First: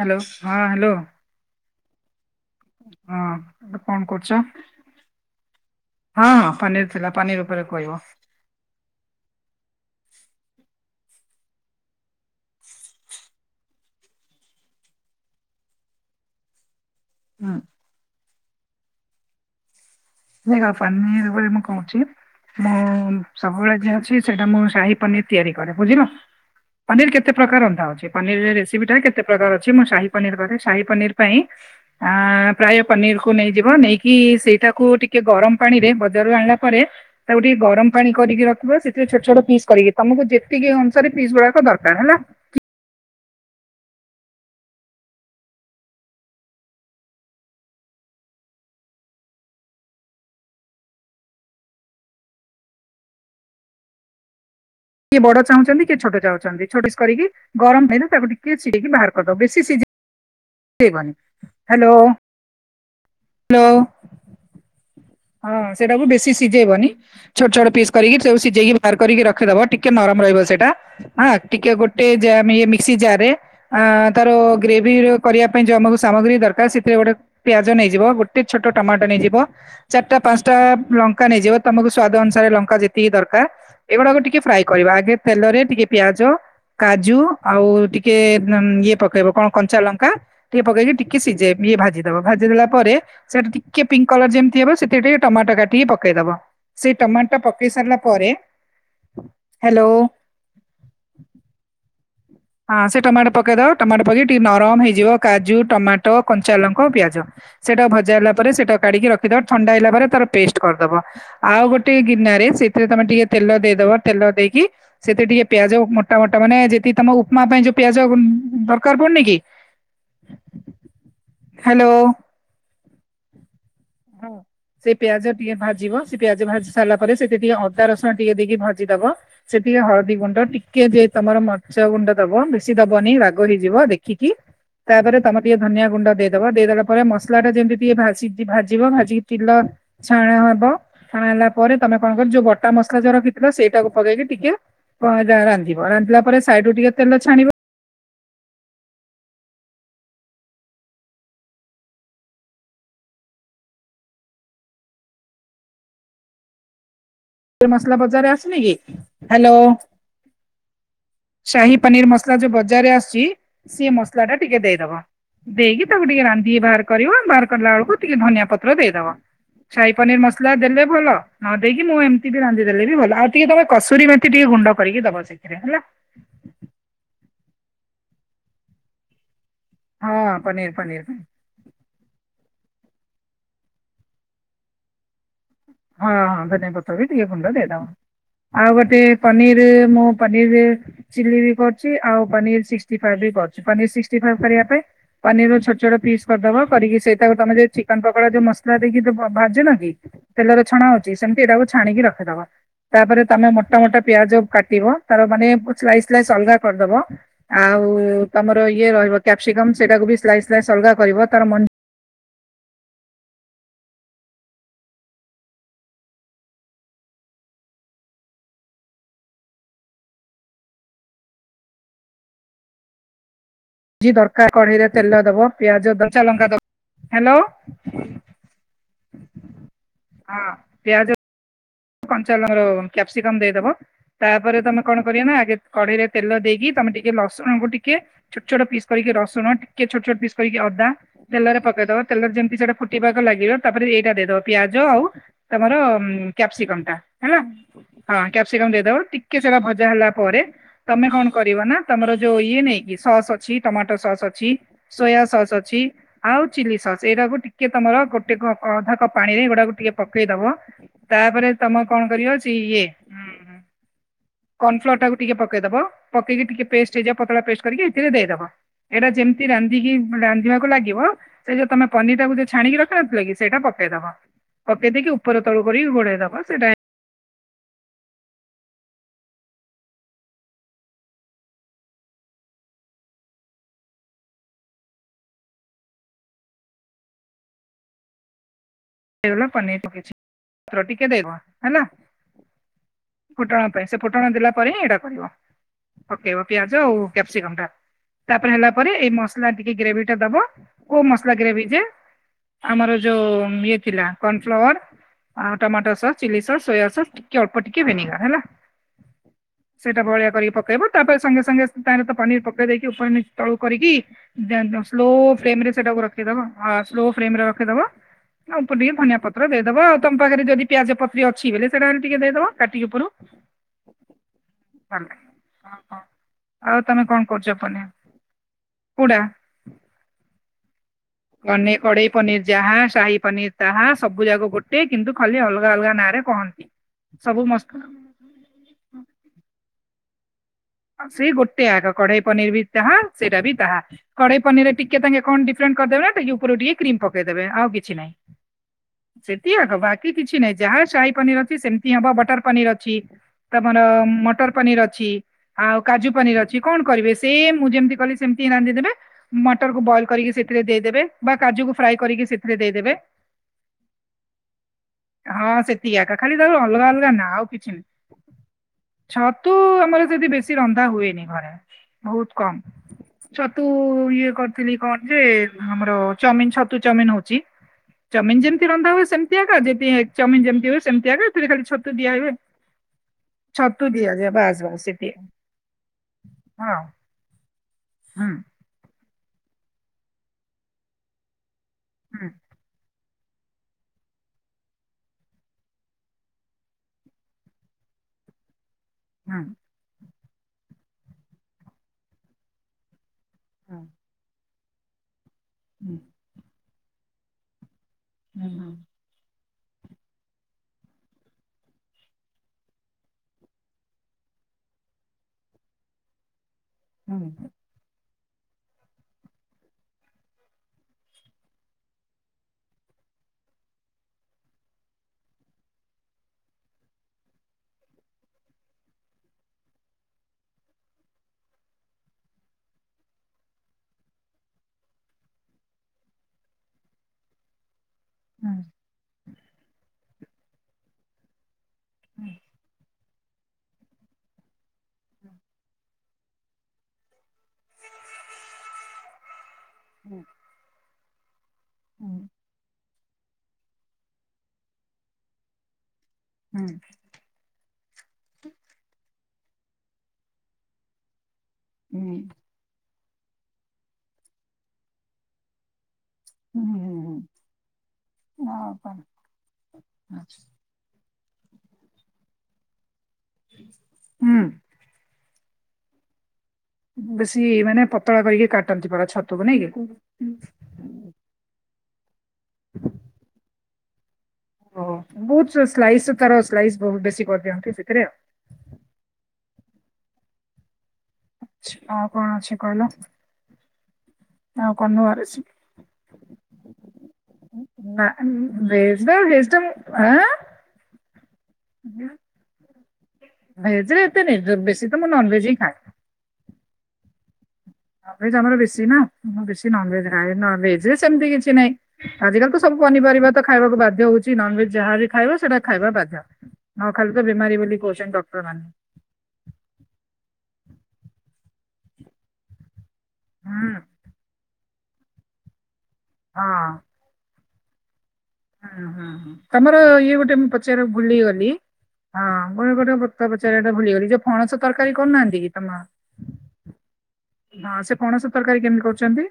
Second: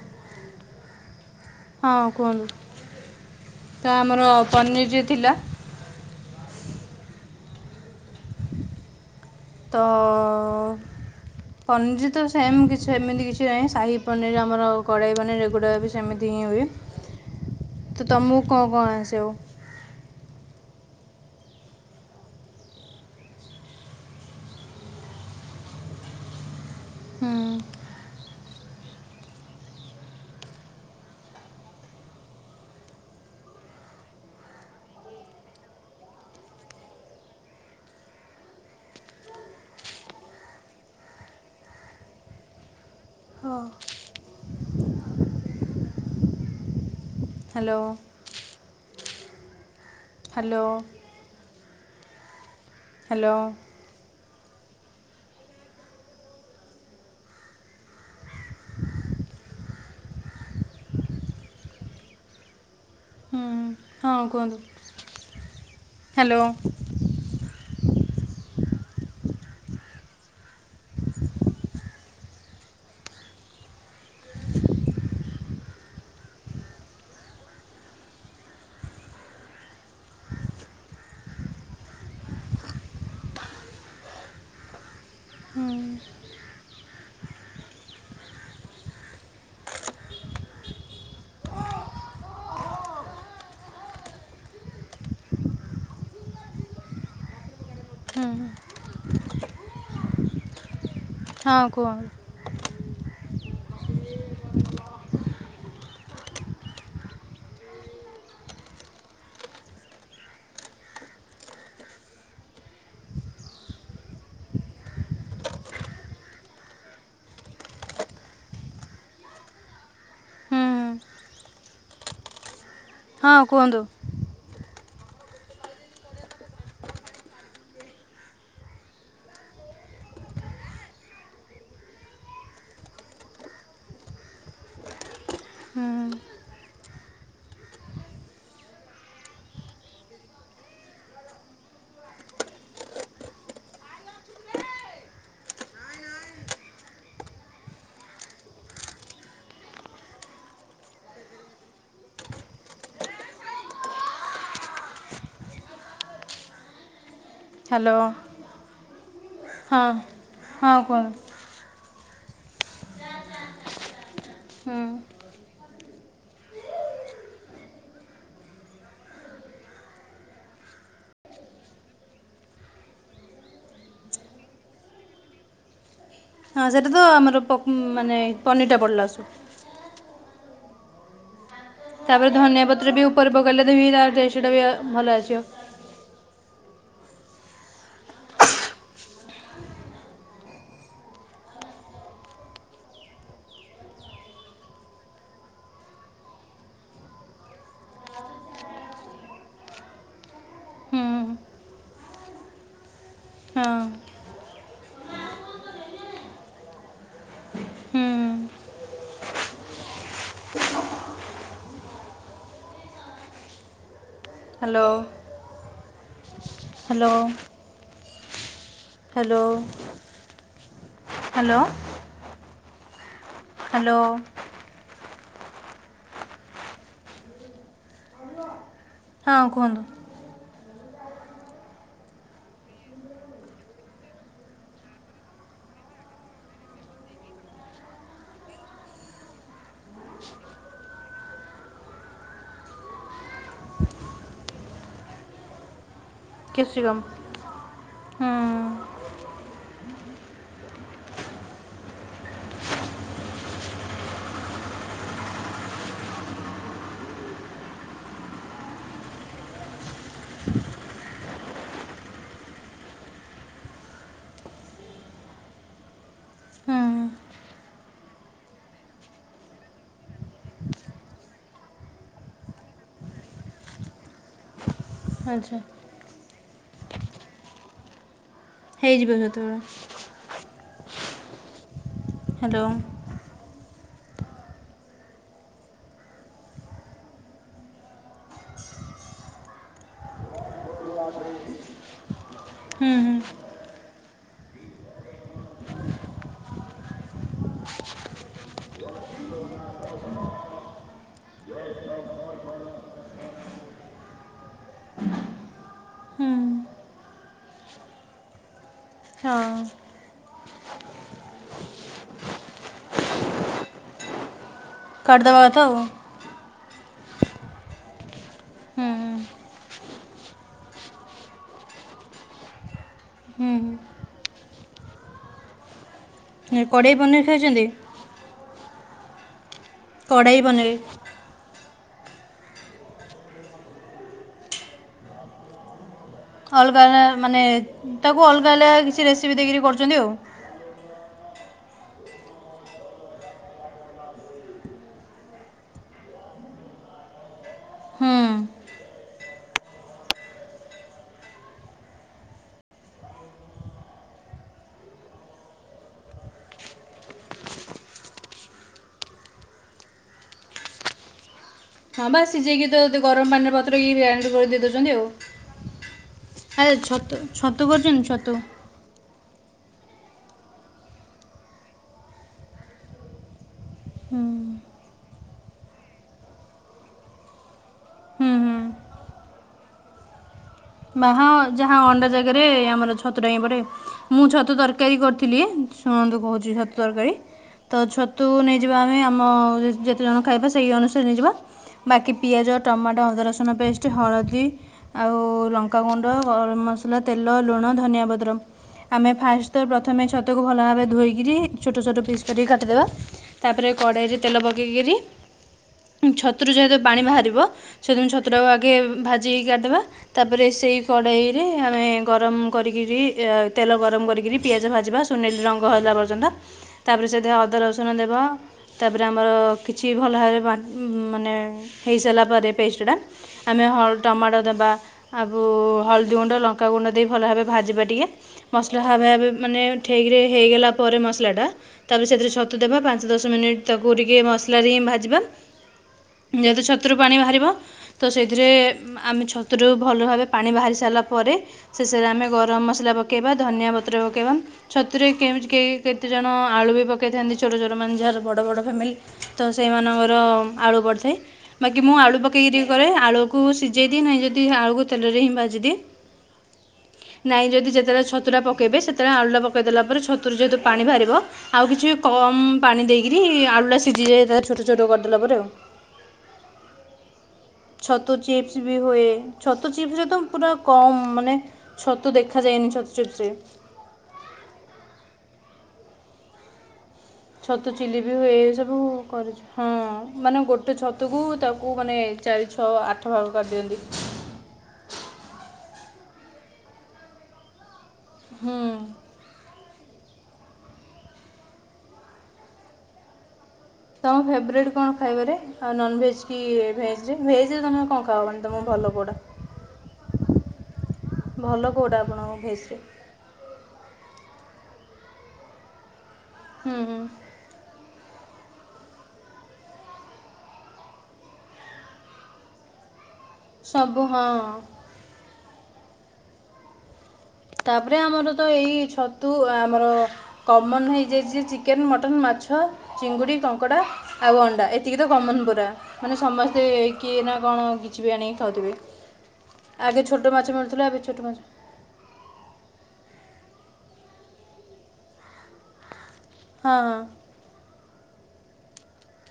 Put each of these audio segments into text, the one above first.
Hello ହଁ hello. ହଁ କୁହନ୍ତୁ ହଁ ତ କଣ ଆମର କରୁଛ? ପନିର ଯିଏ ଥିଲା। ହଁ ପନିର ଥିଲା ପନିର ଉପରେ କହିବ। ତଅ ପଞ୍ଜି ତ ସେମ କିଛି ସେମିତି କିଛି ନାହିଁ। ସାହି ପନିର ଆମର କଡେଇ ପନିର ଏଗୁଡା ବି ଯେମିତି ହିଁ ହୁଏ। ହୁଁ। ତୁ ତମକୁ କଣ-କଣ ଆସିବ? ନେ ଦେଖା ପନିର ଉପରେ ମୁଁ କଣ କହୁଚି। ମୁଁ ସବୁବେଳେ ଯଏ ଅଛି ସେଇଟା ମୁଁ ଶାହି ପନିର ତିଆରି କରେ ବୁଝିଲ। ପନିର କେତେ ପ୍ରକାର ରନ୍ଧା ହଉଛି। ପନିର ରେ ରେସିପିଟା କେତେ ପ୍ରକାର ଅଛି। ମୁଁ ସାହି ପନିର କରେ ସାହି ପନିର ପାଇଁ ଆଁ ପ୍ରାୟ ପନିର କୁ ନେଇଯିବ। ନେଇକି ସେଇଟାକୁ ଟିକ ଟିକେ ଗରମ ପାଣି ରେ ବଜାରୁ ଆଣିଲା ପରେ ତାକୁ ଟିକେ ଗରମ ପାଣି କରିକି ରଖିବ। ସେଥିରେ ଛୋଟ ଛୋଟ ପିସ୍ କରିକି। ତମକୁ ଯେତିକି ଅନୁସାରେ ପିସ୍ ଗୁଡାକ ଦରକାର ହେଲା। ହଁ। ହାଲୋ। ହାଲୋ। ହ୍ୟାଲୋ। କିଏ ବଡ ଚାହୁଁଛନ୍ତି କିଏ ଛୋଟ ଚାହୁଁଛନ୍ତି ଛୋଟିସ୍ କରିକି ଗରମ ହେନା ତାକୁ ଟିକେ ସିଡେଇି ବାହାର କରିଦବ ବେଶୀ ସିଝେଇ ବନି ହ୍ୟାଲୋ? ହୁଁ ହ୍ୟାଲୋ। ହଁ କୁହନ୍ତୁ। ହଁ ସେଟାକୁ ବେଶୀ ହ୍ୟାଲୋ ସିଝେଇବନି। ଛୋଟ ଛୋଟ ପିସ୍ କରିକି ସିଝେଇକି ବାହାର କରିକି ରଖିଦବ ଟିକେ ନରମ ରହିବ ସେଇଟା। ହଁ ଟିକେ ଗୋଟେେ ଜା ମି ମିକ୍ ଜାରରେ ଆ ତାର ଗ୍ରେଭି ର କରିବା ପାଇଁ ଯୋଉ ଆମକୁ ସାମଗ୍ରୀ ଦରକାର ସେଥିରେ ଗୋଟେ ପିଆଜ ନେଇଯିବ ଗୋଟେ ଛୋଟ ଟମାଟୋ ନେଇଯିବ ଚାରିଟା ପାଞ୍ଚଟା ଲଙ୍କା ନେଇଯିବ ତମକୁ ସ୍ଵାଦ ଅନୁସାରେ ଲଙ୍କା ଯେତିକି ଦରକାର ଏଗୁଡାକ ଟିକେ ଫ୍ରାଏ କରିବା ଆଗେ ତେଲରେ ହୁଁ ଟିକେ ପିଆଜ କାଜୁ ଆଉ ଟିକେ ଇଏ ପକେଇବ କଣ କଞ୍ଚା ଲଙ୍କା ଟିକେ ପକେଇକି ଟିକେ ସିଝେଇଏ ଭାଜି ଦବା ଭାଜି ଦେଲା ପରେ ସେଟା ଟିକେ ପିଙ୍କ କଲର ଯେମ ବ ସେଥିରେ ଟିକେ ଟମାଟୋ କାଟିକି ପକେଇଦବ ସେଇ ଟମାଟୋ ପକେଇ ସାରିଲା ପରେ ହୁଁ ହ୍ୟାଲୋ। ହଁ କୁହ। ହଁ ସେ ଟମାଟୋ ପକେଇଦବ ଟମାଟୋ ପକେଇକି ଟିକେ ନରମ ହେଇଯିବ କାଜୁ ଟମାଟୋ କଞ୍ଚା ଲଙ୍କ ପିଆଜ ସେଇଟା ଭଜା ହେଲା ପରେ ସେଇଟା କାଢିକି ରଖିଦବା ଥଣ୍ଡା ହେଇଲା ପରେ ତାର ପେଷ୍ଟ କରିଦବା। ଆଉ ଗୋଟେ ଗିନାରେ ସେଥିରେ ତମେ ଟିକେ ତେଲ ଦେଇଦବ ତେଲ ଦେଇକି ସେତେ ଟିକେ ପିଆଜ ମୋଟା ମୋଟା ମାନେ ଯେଦି ତମକୁ ମା ପାଇଁ ଯୋଉ ପିଆଜ ଦରକାର ପଡୁନି କି ହୁଁ ହାଲ ହଁ କୁହନ୍ତୁ। ହଁ। ସେ ପିଆଜ ଟିକେ ଭାଜିବ ସେ ପିଆଜ ଭାଜି ସାରିଲା ପରେ ସେଠି ଟିକେ ଅଦା ରସୁଣ ଟିକେ ଦେଇକି ଭାଜି ଦବ ସେତିରେ ହଳଦୀ ଗୁଣ୍ଡ ଟିକେ ଯେ ତମର ମର୍ଚ ଗୁଣ୍ଡ ଦବ ବେଶୀ ଦବନି ରାଗ ହେଇଯିବ ଦେଖିକି। ତାପରେ ତମର ଟିକେ ଧନିଆ ହୁଁ ଗୁଣ୍ଡ ଦେଇଦବ ଦେଇଦେଲା ପରେ ମସଲା ଟା ଯେମିତି ଟିକେ ଭାସିଛି ଭା ଜିବ ଭାଜିକି ତିିଲ ଛାଣା ହବ ଛାଣା ହେଲା ପରେ ତମେ କଣ କର ଯୋଉ ବଟା ମସଲା ଯୋଉ ରଖିଥିଲ ସେଇଟା କୁ ପକେଇକି ଟିକେ କ ଯା ରାନ୍ଧିବ ରାନ୍ଧିଲା ପରେ ସାଇଡୁରୁ ଟିକେ ତେଲ ଛାଣିବ ସେ ମସଲା ହ୍ୟାଲୋ ବଜାରରେ ଆସୁନ କି ହ୍ୟାଲୋ ହଁ ହଁ କୁହନ୍ତୁ ସାହି ପନିର ମସଲା ଯୋଉ ବଜାରରେ ଆସିୁଛି ସିଏ ମସଲା ଟା ଟିକେ ହୁଁ ଦେଇଦବା। ଦେଇକି ତାକୁ ଟିକେ ରାନ୍ଧିକି ବାହାର କରିବ ବାହାର କଲା ବେଳକୁ ଟିକେ ଧନିଆ ପତ୍ର ଦେଇଦବ। ସାହି ପନିର ମସଲା ଦେଲେ ଭଲ ନ ଦେଇେଇକି ମୁଁ ଏ ମିତି ବି ରାନ୍ଧି ଦେଲେ ବି ଭଲ ଆଉ ଟିକେ ତମେ କସୁରୀ ମେଥିତି ଟିକେ ଗୁଣ୍ଡ କରିକି ଦବ ସେଥିରେ ହେଲା। ହଁ ସେଟା ତ ଆମର ପ ମାନେ ପନିର ଟା ପଡିଲା ଆସୁ ହଁ ପନିର୍ ପନିର୍ ତାପରେ ଧନିଆ ପତ୍ର ବି ଉପର ପକାଇଲେ ଦେବି ତା ସେଟା ବି ଆ ଭଲ ଆସିବ। ହଁ ହଁ ଧନିଆ ପତ୍ର ବିି ଟିକେ ଗୁଣ୍ଡ ଦେଇଦବ। ଆଉ ଗୋଟେ ପନିର ମୁଁ ପନିର ଚିଲ୍ଲି ବି କରୁଛି ଆଉ ପନିର ସିକ୍ଟି ଫାଇଭ କରିବା ପାଇଁ ପନିର ଛୋଟ ଛୋଟ ପିସ୍ କରିଦବ କରିକି ସେଇଟାକୁ ତମ ଯଉ ଚିକେନ ପକୋଡ ଯୋଉ ମସଲା ଦେଇକି ଯୋ କ ଭାଜୁନ କି ତେଲରେ ଛଣା ହୁଁ ହଉଛି ସେମତି ଏଇଟାକୁ ଛାଣିକି ରଖିଦବ। ତାପରେ ତମେ ହଁ ମୋଟା ମୋଟା ପିଆଜ କାଟିବ ତାର ମାନେ ପ ସ୍ଲାଇସ୍ଲାଇସ୍ ଅଲଗା କରିଦବ। ଆଉ ହୁଁ ତମର ଇଏ ରହିବ କ୍ୟାପ୍ସିକମ ସେଇଟାକୁ ବି ସ୍ଲାଇ ସ୍ଲାଇସ୍ ଅଲଗା କରିବ ତାର ମ hello. Hello. Hello hello. Hello ଜି ଦରକାର କଢିରେ ତେଲ ଦବ ପିଆଜ କଞ୍ଚା ଲଙ୍କା ଦବ ହ୍ୟାଲୋ। ହଁ କୁହନ୍ତୁ। ହଁ ପିଆଜ କଞ୍ଚା ଲଙ୍କର କ୍ୟାପ୍ସିକମ ଦେଇଦବ ତାପରେ ତମେ କଣ କରିବ ନା ଆଗେ କଢେଇରେ ତେଲ ଦେଇକି ତମେ ଟିକେ ଲସୁଣକୁ ଟିକେ ଛୋଟ ଛୋଟ ପିସ୍ କରିକି ରସୁଣ ଟିକେ ଛୋଟ ଛୋଟ ପିସ୍ କରିକି ଅଦା ତେଲରେ ପକେଇଦବ ତେଲରେ ଯେମିତି ସେଟା ଫୁଟିବାକୁ ଲାଗିବ ତାପରେ ଏଇଟା ଦେଇଦବ ପିଆଜ ଆଉ ତମର କ୍ୟାପସିକମ ଟା କେଶରୀଗମ୍। ହେଲା ହଁ ହୁଁ କ୍ୟାପସିକମ ଦେଇଦବ ଟି ଟିକେ ସେରା ଭଜା ହେଲା ପରେ ତମେ କଣ କରିବ ନା ତମର ଯୋଉ ଇଏ ନାଇଁକି ସସ୍ ଅଛି ଟମାଟୋ ସସ୍ ଅଛି ସୋୟା ସସ୍ ଅଛି ଆଉ ଚିଲି ସସ୍ ଏଇଟାକୁ ଟିକେ ତମର ଗୋଟେ କପ ଅଧା କପ୍ ପାଣିରେ ଏ ଗୁଡାକୁ ଟିକେ ପକେଇ ଦବ। ତାପରେ ତମେ କଣ କରିବ ଛି ଇଏ ହୁଁ। କନଫ୍ଲୋର ଟାକୁ ଟିକେ ପକେଇଦବ ପକେଇକି ଟିକେ ହୁଁ ପେଷ୍ଟ ହେଇଯିବ ପତଳା ପେଷ୍ଟ କରିକି ହେଥିରେ ଦେଇଦବା। ଏଟା ଯେମିତି ରାନ୍ଧିକି ରାନ୍ଧିବାକୁ ଲାଗିବ ସେ ଯୋଉ ତମେ ପନିର ଟାକୁ ଯଉ ଛାଣିକି ରଖିନ ଥିଲ କି ସେଇଟା ପକେଇଦବ। ପକେଇ ଦେଇକି ଉପର ଆଚ୍ଛା ତଳୁ କରି ଘୋଡେଇ ଦବା ସେଇଟା ହେଇଯିବ ଯେତେବେଳେ। ହେଲୋ। [unintelligible] ପନିର ପକେଇଛି କ୍ଷୀର ଟିକେ ଦେବ ହେଲା। ହୁଁ ହୁଁ। ଫୁଟଣ ପାଇଁ ସେ ଫୁଟଣ ଦେଲା ପରେ ହିଁ ଏଇଟା କରିବ ପକେଇବ ପିଆଜ ଆଉ କ୍ୟାପସିକମ ଟା। ତାପରେ ହେଲା ପରେ ଏଇ ମସଲା ଟିକେ ଗ୍ରେଭି ଟା ଦବ କୋଉ ମସଲା ଗ୍ରେଭି ଯେ ଆମର ଯୋଉ ଇଏ ଥିଲା କନଫ୍ଲାୱେର। ଆଉ ଟମାଟୋ ସସ୍ ହୁଁ ଚିଲି ସସ୍ ସୋୟା ସସ୍ ଟିକେ ଅଳ୍ପ ଟିକେ ଭେନିଗାର ହେଲା। ହଁ। ସେଇଟା ଭଳିଆ କରିକି ପକେଇବ ତାପରେ ସଙ୍ଗେ ସଙ୍ଗେ ତାର ତ ପନିର ପକେଇ ଦେଇକି ଉପର ତଳୁ କରିକି ଦେନ ଦଶ ସ୍ଲୋ କରିଦେବା କଥା ଫ୍ରେମ ଆଉ ସେଟାକୁ ରଖିଦବା ଅ ସ୍ଲୋ ଫ୍ରେମ ରେ ରଖିଦବ। ଆ ଅଳ୍ପ ହୁଁ ଟିକେ ହୁଁ। ଧନିଆ ପତ୍ର ଦେଇଦବ ତମ ପାଖେରେ ଯଦି ପିଆଜ ପତ୍ରି ଅଛି ବଲେ ସେଟା ଟିକେ ଦେଇଦବ କାଟିକି ଉପରୁ। ହୁଁ ହୁଁ। ଭ ହୁଁ ଆଉ କଡ଼େଇ ତମେ ପନିର କଣ କରୁଛ ଖାଇଛନ୍ତି ପନିଆ। କୁଡ଼ା କଢ଼େଇ ବନେଇବି ମାନେ କଡେଇ ପନିର ଯାହା ସାହି ପନିର ତାହା ସବୁ ଯାକ ଗୋଟେ କିନ୍ତୁ ଖାଲି ଅଲଗା ଅଲଗା ନାଁ ରେ ଅଲଗା ଅଲଗା ମାନେ ତାକୁ ଅଲଗା ଅଲଗା କିଛି ରେସିପି ଦେଇକିରି କରୁଛନ୍ତି ଆଉ। ସେଇ ଗୋଟେ ଆଗ କଢେଇ ପନିର ବି ତାହା ସେଇଟା ବି ତାହା। କଡେଇ ପନିରରେ ଟିକେ ତାଙ୍କେ କଣ ଡିଫରେଣ୍ଟ କରିଦେବେ ସେ ଯଉ ଉପରୁ ଟିକେ କ୍ରିମ ପକେଇ ଦେବେ ଆଉ କିଛି ନାଇଁ। ହୁଁ। ସେତି ଆଗ ବାକି କିଛି ନାହିଁ ଯାହା ଶାହି ପନିର ଅଛି ସେମିତି ହବ ବଟର ପନିର ଅଛି। ତମର ମଟର ପନିର ଅଛି। ଆଉ କାଜୁ ପନିର ଅଛି କଣ କରିବେ ସେମ ମୁଁ ଯେମିତି କଲି ସେମିତି ରାନ୍ଧିଦେବେ। ମଟରକୁୁ ବଏଲ୍ କରିକି ସେଥିରେ ଦେଇଦେବେ ବା କାଜୁକୁ ଫ୍ରାଏ ହଁ ବା କରିକି ସେଥିରେ ସିଝେଇକି ତ ଦେଇଦେବେ। ଗରମ ପାଣି ରେ ବତୁରେଇ କି ଦେଇ ଦେଉଛନ୍ତି ଆଉ [unintelligible] ଖାଲି [unintelligible] ଆରେ ଅଲଗା ଅଲଗା ଛତୁ ନା ଆଉ ଛତୁ କିଛି ନାହିଁ କରୁଛନ୍ତି ଛତୁ ଛତୁ ଆମର ଯଦି ବେଶୀ କି ରନ୍ଧା ହୁଏନି ଘରେ ବହୁତ କମ୍। ଛତୁ ହୁଁ ଇଏ କରିଥିଲି କଣ ଯେ ଆମର ଚାଉମିନ ଛତୁ ଚଉମିନ ହଉଛି। ହୁଁ ଚଉମିନ ହୁଁ। ଯେମିତି ରନ୍ଧା ହୁଁଏ ସେମତିଆକା [unintelligible] ଚାଉମିନ ଯେମିତି ହୁଏ ସେମିତି ମାହା ଆକା ଏଥିରେ ଖାଲି ଯାହା ଛତୁ ଅଣ୍ଡା ଦିଆ ହୁଏ ଜାଗାରେ ଆମର ଛତୁ ଟା ହିଁ ପଡେ ଛତୁ ମୁଁ ଦିଆଯାଏ ଛତୁ ବାସ୍ ବାସ୍ ତରକାରୀ ସେତିକି କରିଥିଲି। ଶୁଣନ୍ତୁ କହୁଛି ଛତୁ ହଁ ତରକାରୀ ତ ଛତୁ ହୁଁ ନେଇଯିବା ଆମେ ଆମ ଯେତ ତେ ଜଣ ଖାଇବା ସେଇ ଅନୁସାରେ ନେଇଯିବା ବାକି ହୁଁ ପିଆଜ ଟମାଟୋ ଅଦା ରସୁଣ ପେଷ୍ଟ ହଳଦୀ ଆଉ ଲ ଲଙ୍କା ଗୁଣ୍ଡ, ଗରମ ମସଲା, ତେଲ, ଲୁଣ, ଧନିଆ ପତ୍ର ଆମେ ହୁଁ ଫାଷ୍ଟ ତ ପ୍ରଥମେ ଛ ତୁ କୁ ଭଲ ଭାବେ ଧୋଇକିରି ଛୋଟ ଛୋଟ ପିସ୍ କରିକି କାଟିଦେବା। ତାପରେ କଡେଇରେ ତେଲ ପକେଇ କିରି ହୁଁ। ଛତୁ ରୁ ଯେହେତୁ ପାଣି ବାହାରିବ ସେଥି ପାଇଁ ହୁଁ ଛତୁଟାକୁ ହୁଁ ଆଗେ ଭାଜିକି କାଢି ଦେବା ତା ତାପରେ ସେଇ କଡ଼େଇରେ ଆମେ ଗରମ କରିକିରି ତେଲ ଗରମ କରିକିରି ପିଆଜ ଭାଜିବା। ସୁନେଲି ରଙ୍ଗ ହେଲା ପର୍ଯ୍ୟନ୍ତ। ତାପରେ ହୁଁ ସେଥିରେ ହୁଁ ଅଦା ରସୁଣ ଦେବ। ତାପରେ ଆମର କିଛି ଭଲ ଭାବରେ ବା ମାନେ ହେଇସାରିଲା ପରେ ପେଷ୍ଟଟା। ଆମେ ହ ଟମାଟୋ ଦବା। ଆବୁ ହଳଦୀ ଗୁଣ୍ଡ ଲଙ୍କାଗୁଣ୍ଡ ଦେଇ ଭଲ ଭାବେ ଭାଜିବା ଟିକେ। ମସଲା ହାବେ ବେ ମାନେ ଠିକ ରେ ହେଇଗଲା ପରେ ମସଲାଟା। ତାପରେ ସେଥିରେ ଛତୁ ଦେବା, ପାଞ୍ଚ ଦଶ ମିନିଟ ତାକୁ ଟିକେ ମସଲା ଦେଇଁକି ଭାଜିବା। ଯେହେତୁ ଛତୁରୁ ପାଣି ବାହାରିବ ତ ସେଇଥିରେ ହୁଁ ହୁଁ ଆମେ ଛତୁରୁ ଭଲ ଭାବେ ପାଣି ବାହାରି ସାରିଲା ପରେ ଶେଷରେ ଆମେ ଗରମ ମସଲା ପକେଇବା ଧନିଆ ପତ୍ର ପକେଇବା। ଛତୁରେ କେଉଜ କେଇ କେତେଜଣ ଆଳୁ ବି ପକେଇଥାନ୍ତି, ଛୋଟ ଛୋଟ ମାନେ ଯାହାର ବଡ଼ ବଡ଼ ଫ୍ୟାମିଲି। ତ ସେଇମାନଙ୍କର ହୁଁ ଆଳୁ ପଡ଼ିଥାଏ, ବାକି ମୁଁ ଆଳୁ ପକାମେଇକି ଟିକେ କରେ। ଆଳୁ କୁ ସିଝେଇ ଦିଏ ନାହିଁ ଯଦି ଆଳୁକୁ ତେଲରେ ହିଁ ଭାଜିଦିଏ। [unintelligible] ନାଇଁ ଯଦି ଯେତେବେଳେ ଛତୁ ଟା ପକେଇବେ, ସେତେବେଳେ ଆଳୁଟା ପକୈଇ ଦେଲା ପରେ, ଛତୁରୁ ଯେହେତୁ ପାଣି ବାହାରିବ ଆଉ କିଛି କମ୍ ପାଣି ଦେଇକିରି ଆଳୁଟା ସିଜିଯାଏ, ତାର ଛୋଟ ଛୋଟ କରିଦେଲା ପରେ ଆଉ। ହୁଁ ହୁଁ ଛତୁ ଚିପ୍ସ ଆଉ ବି କଣ ହୁଏ, ଛତୁ ଚିପ୍ସରେ ତ ପୁରା କମ ମାନେ ଛତୁ ଦେଖାଯାଏନି, ଛତୁ ଚିପ୍ସ ରେ। ହୁଁ। ବେଶୀ ଛତୁ ମାନେ ଚିଲି ବି ପତଳା ହୁଏ, କରିକି ଏ ସବୁ କାଟନ୍ତି ପରା କରିଛି, ଛତୁକୁ ନାଇଁ ହଁ କି ମାନେ ଗୋଟେ ଛତ ତୁକୁ ତାକୁ ମାନେ ଚାରି, ଛଅ, ଆଠ ଭାଗ କରିଦିଅନ୍ତି। ଓହୋ, ବହୁତ ସ୍ଲାଇସ୍ ତାର ସ୍ଲାଇସ୍ ବହୁତ ବେଶୀ କରିଦିଅନ୍ତି ସେଥିରେ ଆଉ। ହୁଁ। ଆଚ୍ଛା ଆଉ କଣ ଅଛି କହିଲ? ତୋମ ଫେବରାଇଟ୍ ଆଉ କଣ ନୂଆ ଖାଇବାରେ? ରେସିପି ଆଉ ନନଭେଜ୍ କି ଭେଜ୍ ରେ, ଭେଜ୍ ରେ ତୁମେ କଣ ନା ଖାଅ ମାନେ ତୋମ ଭେଜ୍ ବା ଭେଜ୍ ଟା ମୁଁ ଆଁ ଭଲ କୋଉଟା ଆପଣଙ୍କ ଭେଜ୍ ରେ? ଭେଜ୍ ରେ ଏତେ ନାଇ ଜ-ବେଶୀ ତ ମୁଁ ନନଭେଜ୍ ହିଁ ଖାଏ। ହୁଁ, ହୁଁ। ନନଭେଜ୍ ଆମର ବେଶୀ ନା ମୁଁ ବେଶି ନନଭେଜ୍ ଖାଏ, ନନଭେଜ୍ ରେ ସେମତି କିଛି ନାଇ। ଆଜିକାଲି ତ ସବୁ ପନିପରିବା ତ ଖାଇବାକୁ ସବୁ ବାଧ୍ୟ ହଉଛି, ହଁ ନନଭେଜ୍ ଯାହା ବିି ଖାଇବ ସେଇଟା ଖାଇବା ବାଧ୍ୟ। ନ ଖାଇଲେ ତ ବେମାରୀ ବୋଲି କହୁଛନ୍ତି ଡକ୍ଟର୍ ମାନେ। ତୁ ଆମର କମନ୍ ହେଇଯାଇଛି ଚିକେନ୍, ମଟନ୍, ମାଛ। ଚିଙ୍ଗୁଡ଼ି, ହୁଁ କଙ୍କଡ଼ା ଆଉ ଅଣ୍ଡା ଏତିକି ତ କମନ୍ ପୁରା, ମାନେ ସମସ୍ତେ ହଁ। କିଏ ନା କଣ କିଛିିବି ଆଣିକି। ଖାଉଥିବେ ହୁଁ, ହୁଁ ହଁ ତୋମର ଆଗେ ଇଏ ଛୋଟ ଗୋଟେ ମାଛ ମୁଁ ମିଳୁଥିଲା ପଚାରିବାକୁ ଏବେ ଛୋଟ ମାଛ ଭୁଲିଗଲି। ହଁ ଗୋଟେ ଗୋଟେ କଥା ପଚାରିବା ଟା ଭୁଲିଗଲି, ଯେ ଫଣସ ତରକାରୀ କରୁନାହାନ୍ତି କି ତୋମ ହଁ, ହଁ। ହଁ ସେ ପଣସ ତରକାରୀ କେମିତି କରୁଛନ୍ତି?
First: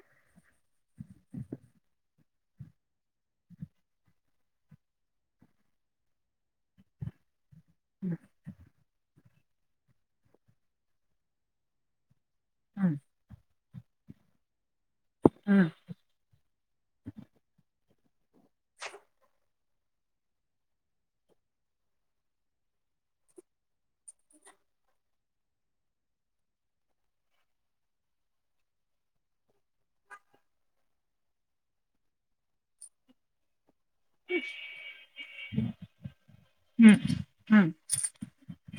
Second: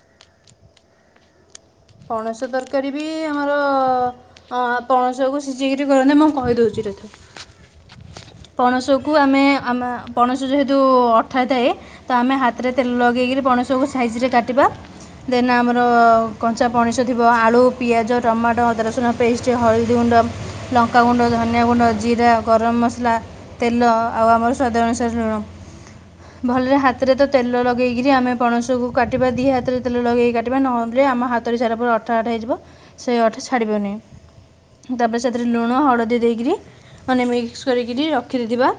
ପଣସ ତରକାରୀ ବି ଆମର ଅଁ, ପଣସକୁୁ ସିଜେଇକିରି କରନ୍ତି, ମୁଁ କହିଦଉଚି ରହିଥ। ପଣସକୁ ଆମେ ଆମ ପଣସ ଯେହେତୁ ଅଠା ଥାଏ ତ ଆମେ ହାତରେ ହୁଁ ତେଲ ଲଗେଇକିରି ପଣସକୁୁ ସାଇଜ୍ ରେ କାଟିବା। ଦେନ୍ ହୁଁ ଆମର କଞ୍ଚା ପଣିସ ଥିବ ଆଳୁ, ପିଆଜ, ଟମାଟୋ, ଅଦା, ରସୁଣ ପେଷ୍ ସେ ହଳଦୀ ଗୁଣ୍ଡ, ଲଙ୍କାଗୁଣ୍ଡ, ଧନିଆ ଗୁଣ୍ଡ, ଜିରା, ଗରମ ମସଲା ତେଲ ଆଉ ଆମର ସ୍ଵାଦ ଅନୁସାରେ ଲୁଣ। ଭଲରେ ହାତରେ ତ ତେଲ ଲଗେଇକିରି ଆମେ ପଣସକୁ କାଟିବା। ଦିଇ ହାତରେ ତେଲ ଲଗେଇକି କାଟିବା ନହେଲେ ଆମ ହାତରେ ସେଟା ପୁରା ଅଠା ଆଠ ହେଇଯିବ। ସେ ଅଠା ଛାଡ଼ିବନି। ତାପରେ ସେଥିରେ ଲୁଣ ହଳଦୀ ଦେଇକିରି ହୁଁ। ମାନେ ହୁଁ ମିକ୍ସ କରିକିରି ରଖିଦେଇଥିବା,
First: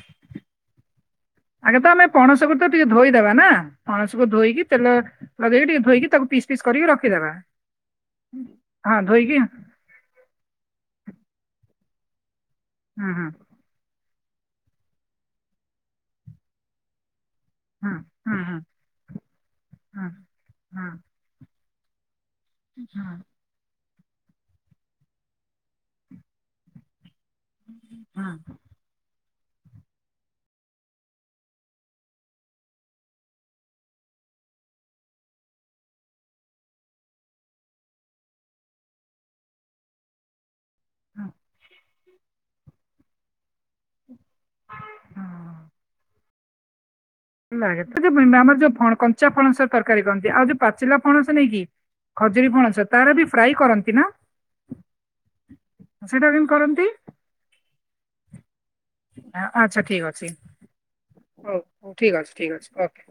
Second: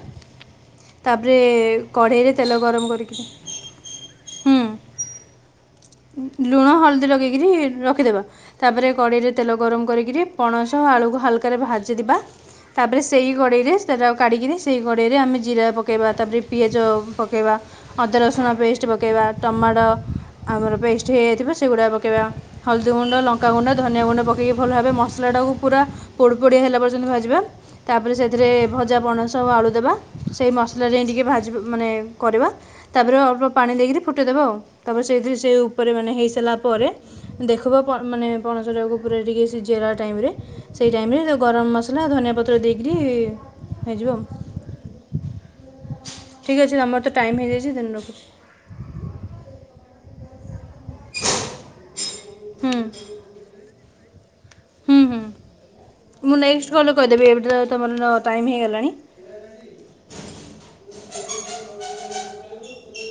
ତାପରେ ଆଗେ ତ ଆମେ କଢ଼େଇରେ ପଣସକୁ ତେଲ ତ ଟିକେ ଗରମ କରିକିରି ଧୋଇଦବା ନା ପଣସକୁ ଧୋଇକି ତେଲ ଲଗେଇକି ଟିକେ ଧୋଇକି ଉଁ, ତାକୁ ପିସ୍ ପିସ୍ ଲୁଣ କରିକି ହଳଦୀ ରଖିଦେବା ଲଗେଇକିରି ରଖିଦେବା। ତାପରେ ହଁ କଡ଼େଇରେ ଧୋଇକି ତେଲ ଗରମ କରିକିରି ପଣସ ଆଳୁକୁ ହାଲକାରେ ଭାଜିଦିବା ତାପରେ ହୁଁ ହୁଁ ସେଇ କଡେଇରେ ସେଟାକୁ କାଢିକିରି ସେ କଡେଇରେ ଆମେ ଜିରା ପକେଇବା ତାପରେ ପିଆଜ ପ କେଇବା ହୁଁ ଅଦା ହୁଁ ହୁଁ ରସୁଣ ପେଷ୍ଟ ପକେଇବା ଟମାଟ ହୁଁ ହୁଁ ପେଷ୍ଟ ହେଇଯିବ ସେଗୁଡା ପକେଇବା ହଳଦୀ ହୁଁ ହୁଁ ଗୁଣ୍ଡ ଲ ଙ୍କା ଗୁଣ୍ଡ ଧନିଆ ଗୁଣ୍ଡ ପକେଇକି ଭଲ ଭାବେ ମସଲାଟାକୁ ପୁରା ପୋଡ ପୋଡିଆ ହେଲା ପର୍ଯ୍ୟନ୍ତ ଭାଜିବା। ତାପରେ ହୁଁ ସେଥିରେ ଭଜା ପଣସ ତାପରେ ଆଳୁ ଦେବା ସେଇ ମସଲାରେ ଟିକେ ଭାଜ ମାନେ କରିବା ତାପରେ ଅଳ୍ପ ପାଣି ଦେଇକିରି ଫୁଟେଇଦବା ଆଉ ତାପରେ ସେଇଥିରେ ସେ ଉପରେ ମାନେ ହେଇସାରିଲା ପରେ ଦେଖିବ ପ ମାନେ ପଣସଟାକୁ ପୁରା ଟିକେ ସିଝେଇଲା ଟାଇମରେ ସେଇ ହୁଁ ଟାଇମରେ ଗରମ ମସଲା ଧନିଆ ପତ୍ର ଦେଇକିରି ହେଇଯିବ ଆଉ। ଠିକ୍ ଅଛି ତମର ତ ଟାଇମ୍ ହେଇଯାଇଛି [unintelligible] ତେଣୁ ପାଚିଲା ରଖୁଛି ପଣସ ତରକାରୀ କରନ୍ତି ଆଉ ଯୋଉ ପାଚିଲା ପଣସ ନାଇକି ଖଜୁରୀ ହୁଁ ପଣସ ତାର ବି ଫ୍ରାଇ କରନ୍ତି ନା? ହୁଁ ହୁଁ ସେଇଟା ମୁଁ କେମିତି ନେକ୍ଟ କରନ୍ତି କଲରେ କହିଦେବି ଏବେ ତ ତମର ଟାଇମ ହେଇଗଲାଣି। ଆ ଆଚ୍ଛା ଠିକ୍ ଅଛି। ହୋଉ ହୋଉ ଠି୍କ ଅଛି ଠିକ୍ ଅଛି ଓକେ।